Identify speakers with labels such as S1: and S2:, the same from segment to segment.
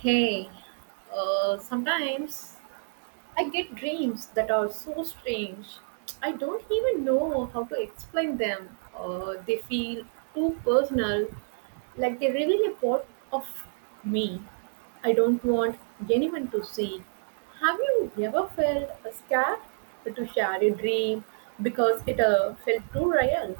S1: Hey, sometimes I get dreams that are so strange. I don't even know how to explain them. They feel too personal, like they reveal a part of me I don't want anyone to see. Have you ever felt scared to share a dream because it felt too real?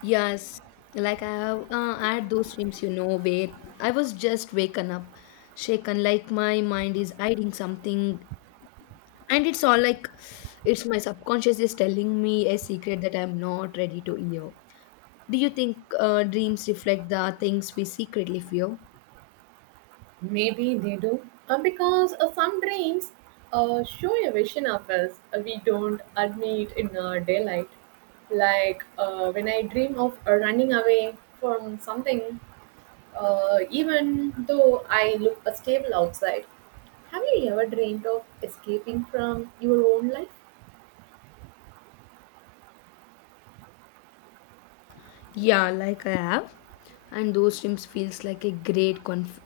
S2: Yes, like I have had those dreams, you know, where I was just waken up, shaken, like my mind is hiding something, and it's all like it's my subconscious is telling me a secret that I'm not ready to hear. Do you think dreams reflect the things we secretly fear?
S1: Maybe they do. Because some dreams show a vision of us, we don't admit in daylight. Like when I dream of running away from something, even though I look stable outside. Have you ever dreamed of escaping from your own life?
S2: Yeah, like I have, and those dreams feels like a great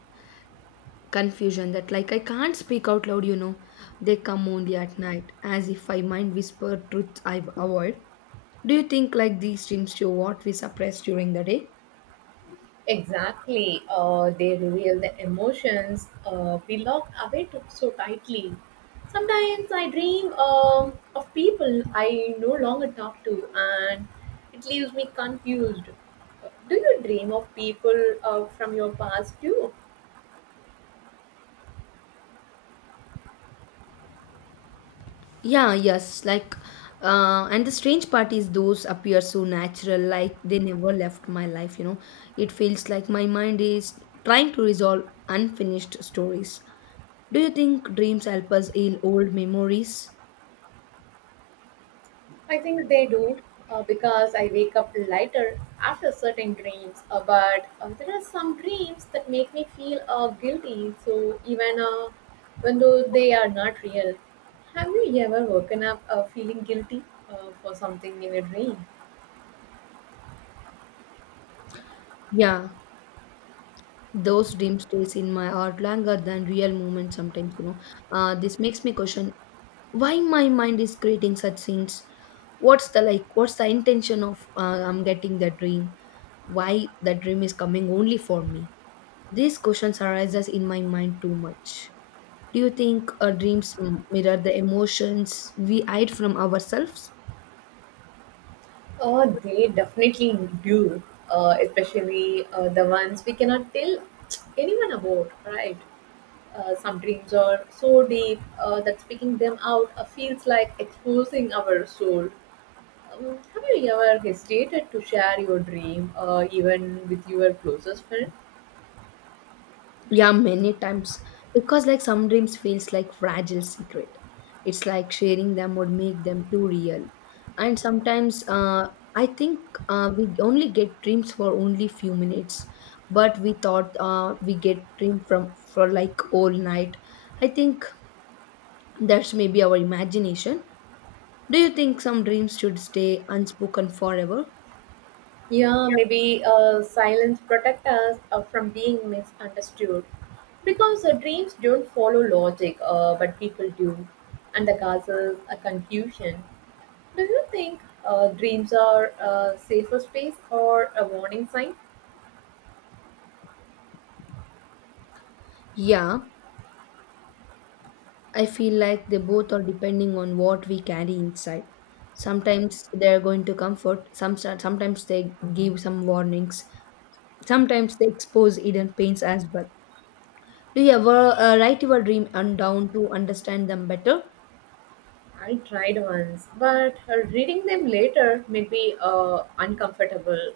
S2: confusion that like I can't speak out loud, you know. They come only at night, as if my mind whisper truth I avoid. Do you think like these dreams show what we suppress during the day?
S1: Exactly. They reveal the emotions we lock away to, so tightly. Sometimes I dream of people I no longer talk to, and it leaves me confused. Do you dream of people from your past too?
S2: Yeah, yes, like and the strange part is those appear so natural, like they never left my life, you know. It feels like my mind is trying to resolve unfinished stories. Do you think dreams help us heal old memories?
S1: I think they do because I wake up lighter after certain dreams. But there are some dreams that make me feel guilty, so even when though they are not real. Have you ever woken up feeling guilty for something in a dream?
S2: Yeah, those dreams stays in my heart longer than real moments sometimes, you know. This makes me question why my mind is creating such scenes. What's the what's the intention of I'm getting that dream, why that dream is coming only for me? These questions arises in my mind too much. Do you think our dreams mirror the emotions we hide from ourselves?
S1: Oh, they definitely do, especially the ones we cannot tell anyone about, right? Some dreams are so deep that speaking them out feels like exposing our soul. Have you ever hesitated to share your dream, even with your closest friend?
S2: Yeah, many times. Because like some dreams feels like fragile secret. It's like sharing them would make them too real. And sometimes I think we only get dreams for only few minutes, but we thought we get dream from for like all night. I think that's maybe our imagination. Do you think some dreams should stay unspoken forever?
S1: Yeah, maybe silence protect us from being misunderstood, because dreams don't follow logic, but people do, and that causes a confusion. Do you think dreams are a safer space or a warning sign?
S2: Yeah, I feel like they both are depending on what we carry inside. Sometimes they are going to comfort, sometimes they give some warnings, sometimes they expose hidden pains as well. Do you ever write your dream and down to understand them better?
S1: I tried once, but reading them later made me uncomfortable.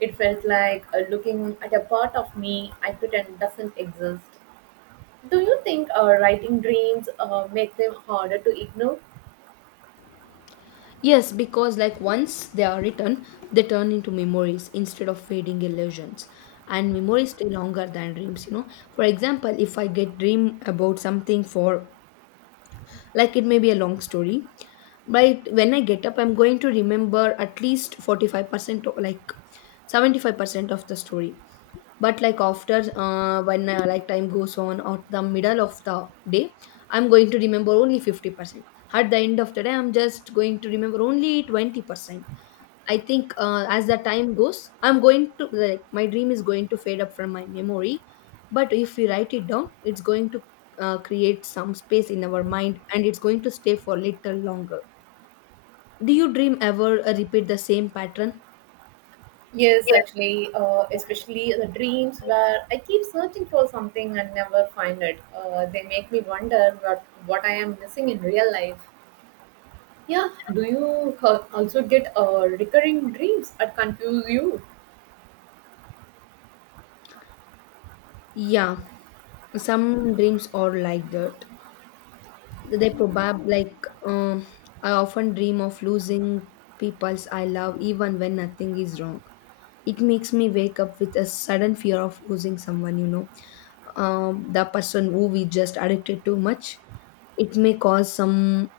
S1: It felt like looking at a part of me I pretend doesn't exist. Do you think writing dreams make them harder to ignore?
S2: Yes, because like once they are written, they turn into memories instead of fading illusions. And memories stay longer than dreams, you know. For example, if I get dream about something for like it may be a long story. But when I get up, I'm going to remember at least 45% or like 75% of the story. But like after when like time goes on or the middle of the day, I'm going to remember only 50%. At the end of the day, I'm just going to remember only 20%. I think as the time goes, I'm going to like my dream is going to fade up from my memory. But if we write it down, it's going to create some space in our mind and it's going to stay for little longer. Do you dream ever repeat the same pattern?
S1: Yes,
S2: Yes.
S1: actually, especially the dreams where I keep searching for something and never find it. They make me wonder what I am missing in real life. Yeah, do you also get recurring dreams that confuse you?
S2: Yeah, some dreams are like that. They probably like I often dream of losing peoples I love even when nothing is wrong. It makes me wake up with a sudden fear of losing someone, you know, the person who we just addicted too much. It may cause some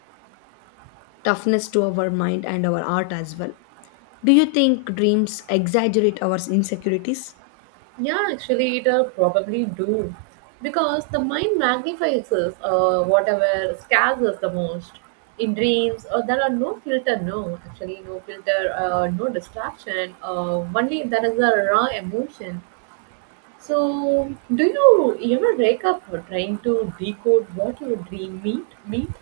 S2: toughness to our mind and our art as well. Do you think dreams exaggerate our insecurities?
S1: Yeah, actually, it will probably do because the mind magnifies us, whatever scares us the most in dreams. There are no filter, no filter, no distraction. Only there is a raw emotion. So, do you ever wake up trying to decode what your dream meant?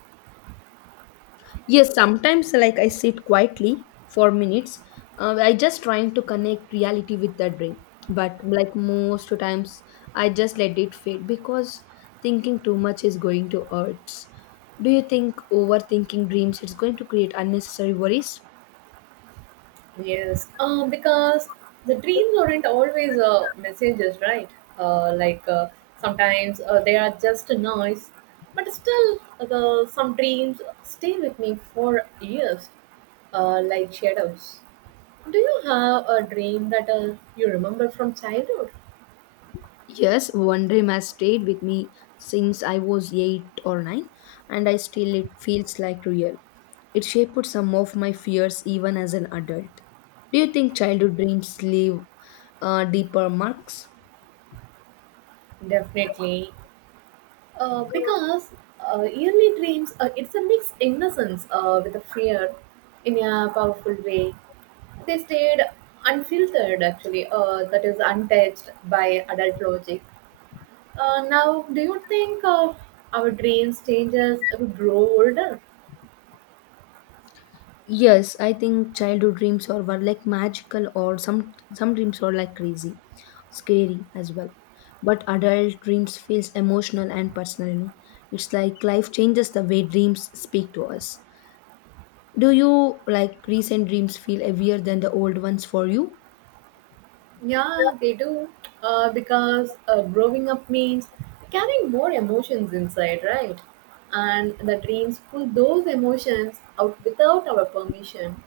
S2: Yes, sometimes like I sit quietly for minutes. I just trying to connect reality with the dream. But like most times, I just let it fade because thinking too much is going to hurt. Do you think overthinking dreams is going to create unnecessary worries?
S1: Yes, because the dreams aren't always messages, right? Like, sometimes they are just a noise, but still, the some dreams stay with me for years, like shadows. Do you have a dream that you remember from childhood?
S2: Yes, one dream has stayed with me since I was 8 or 9, and I still it feels like real. It shaped some of my fears even as an adult. Do you think childhood dreams leave deeper marks?
S1: Definitely. Because early dreams, it's a mixed innocence with a fear in a powerful way. They stayed unfiltered, actually, that is untouched by adult logic. Now, do you think our dreams change as we grow older?
S2: Yes, I think childhood dreams are were like magical or some dreams are like crazy, scary as well. But adult dreams feels emotional and personal, you know? It's like life changes the way dreams speak to us. Do you like recent dreams feel heavier than the old ones for you?
S1: Yeah, they do. Because growing up means carrying more emotions inside, right? And the dreams pull those emotions out without our permission.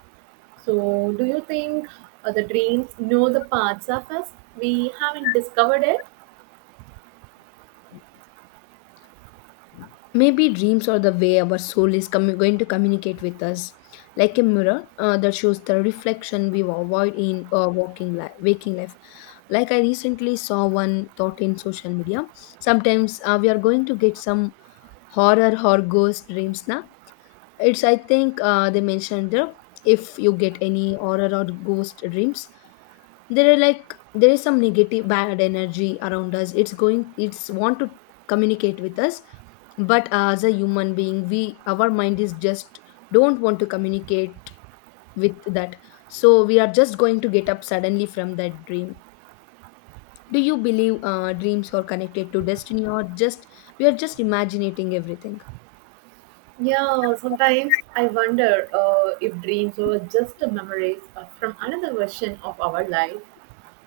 S1: So, do you think the dreams know the parts of us we haven't discovered it?
S2: Maybe dreams are the way our soul is going to communicate with us, like a mirror that shows the reflection we avoid in waking life. Like I recently saw one thought in social media. Sometimes we are going to get some horror or ghost dreams now. It's I think they mentioned there, if you get any horror or ghost dreams, there are like there is some negative bad energy around us, it's going it's want to communicate with us, but as a human being we our mind is just don't want to communicate with that, so we are just going to get up suddenly from that dream. Do you believe dreams are connected to destiny or just we are just imagining everything?
S1: Yeah, sometimes I wonder if dreams were just memories from another version of our life.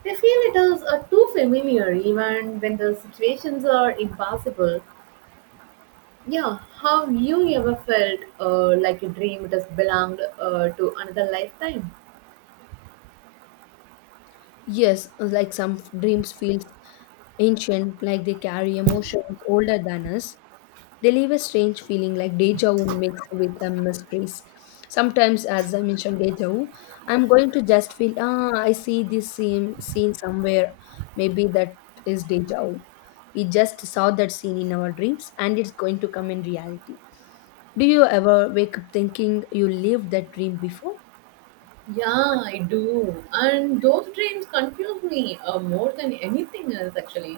S1: They feel it is too familiar even when the situations are impossible. Yeah, have you ever felt like a dream it has belonged to another lifetime?
S2: Yes, like some dreams feel ancient, like they carry emotions older than us. They leave a strange feeling like deja vu mixed with a mysteries. Sometimes, as I mentioned, deja vu, I'm going to just feel, ah, I see this same scene somewhere. Maybe that is deja vu. We just saw that scene in our dreams and it's going to come in reality. Do you ever wake up thinking you lived that dream before?
S1: Yeah, I do. And those dreams confuse me more than anything else, actually.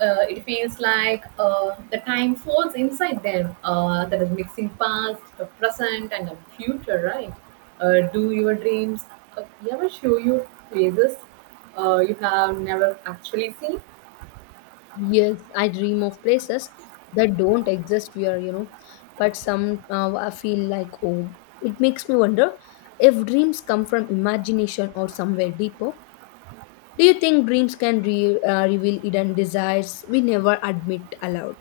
S1: It feels like the time falls inside them. That is mixing past, the present, and the future, right? Do your dreams uh, ever show you places you have never actually seen?
S2: Yes, I dream of places that don't exist here, you know, but somehow I feel like home. It makes me wonder if dreams come from imagination or somewhere deeper. Do you think dreams can reveal hidden desires we never admit aloud?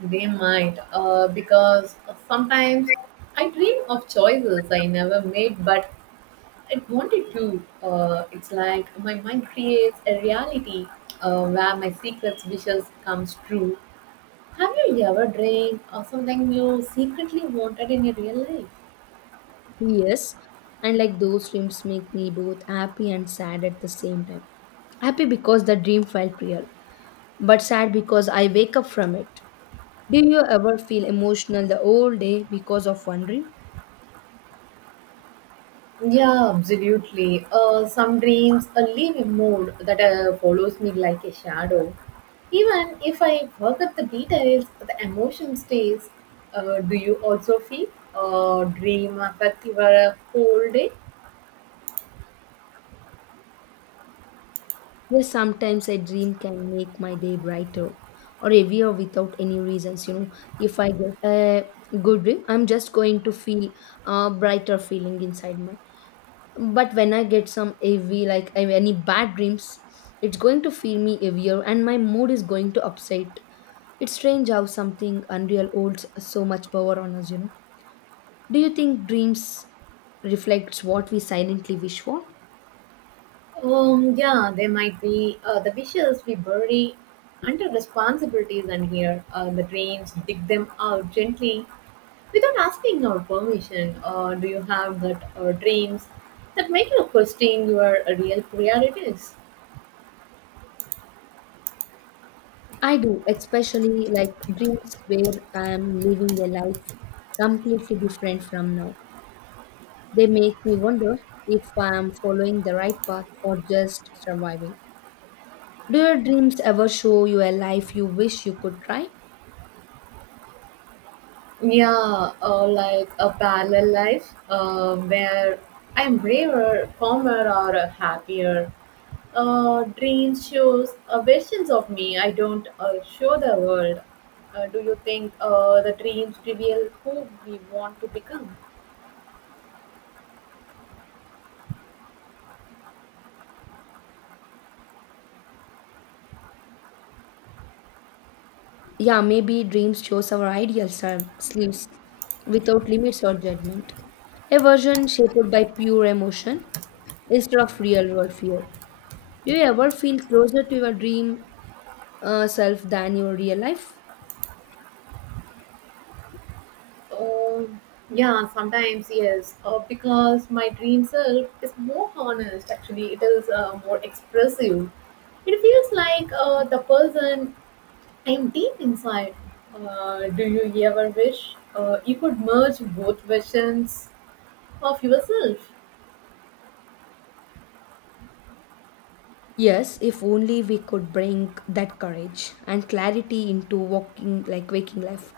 S1: They might, because sometimes I dream of choices I never made, but it wanted to. It's like my mind creates a reality where my secret wishes comes true. Have you ever dreamed of something you secretly wanted in your real life?
S2: Yes, and like those dreams make me both happy and sad at the same time. Happy because the dream felt real, but sad because I wake up from it. Do you ever feel emotional the whole day because of one dream?
S1: Yeah, absolutely. Some dreams leave a mood that follows me like a shadow. Even if I forget the details, the emotion stays. Do you also feel dream affect your whole day?
S2: Yes, sometimes a dream can make my day brighter or heavier without any reasons, you know. If I get a good dream, I'm just going to feel a brighter feeling inside my. But when I get some heavy, like any bad dreams, it's going to feel me heavier and my mood is going to upset. It's strange how something unreal holds so much power on us, you know. Do you think dreams reflects what we silently wish for?
S1: Yeah, there might be the wishes we bury under responsibilities, and here the dreams dig them out gently without asking our permission. Or do you have that dreams that make you question your real priorities?
S2: I do, especially like dreams where I am living a life completely different from now. They make me wonder if I am following the right path or just surviving. Do your dreams ever show you a life you wish you could try?
S1: Yeah, like a parallel life where I'm braver, calmer, or happier. Dreams shows versions of me I don't show the world. Do you think the dreams reveal who we want to become?
S2: Yeah, maybe dreams shows our ideal selves without limits or judgment. A version shaped by pure emotion instead of real world fear. Do you ever feel closer to your dream self than your real life?
S1: Um, yeah, sometimes yes, because my dream self is more honest. Actually, it is more expressive. It feels like the person and deep inside, do you ever wish you could merge both versions of yourself?
S2: Yes, if only we could bring that courage and clarity into walking like waking life.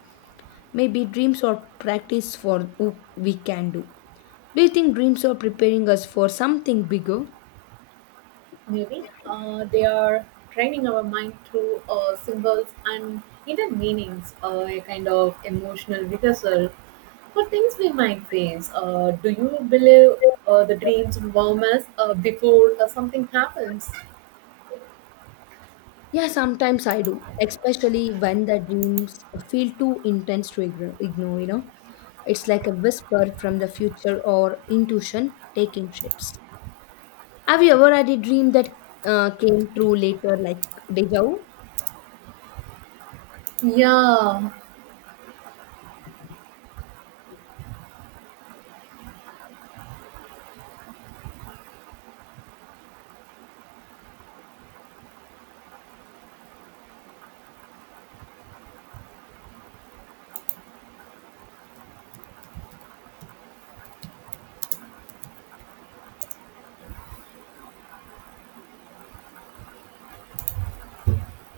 S2: Maybe dreams are practice for who we can do. Do you think dreams are preparing us for something bigger?
S1: Maybe they are training our mind through symbols and hidden meanings, a kind of emotional rehearsal for things we might face. Do you believe the dreams warm us before something happens?
S2: Yeah, sometimes I do, especially when the dreams feel too intense to ignore, you know. It's like a whisper from the future or intuition taking shapes. Have you ever had a dream that came true later, like deja vu?
S1: Yeah,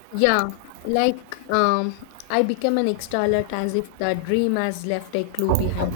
S2: Yeah, like I became an extra alert as if the dream has left a clue behind.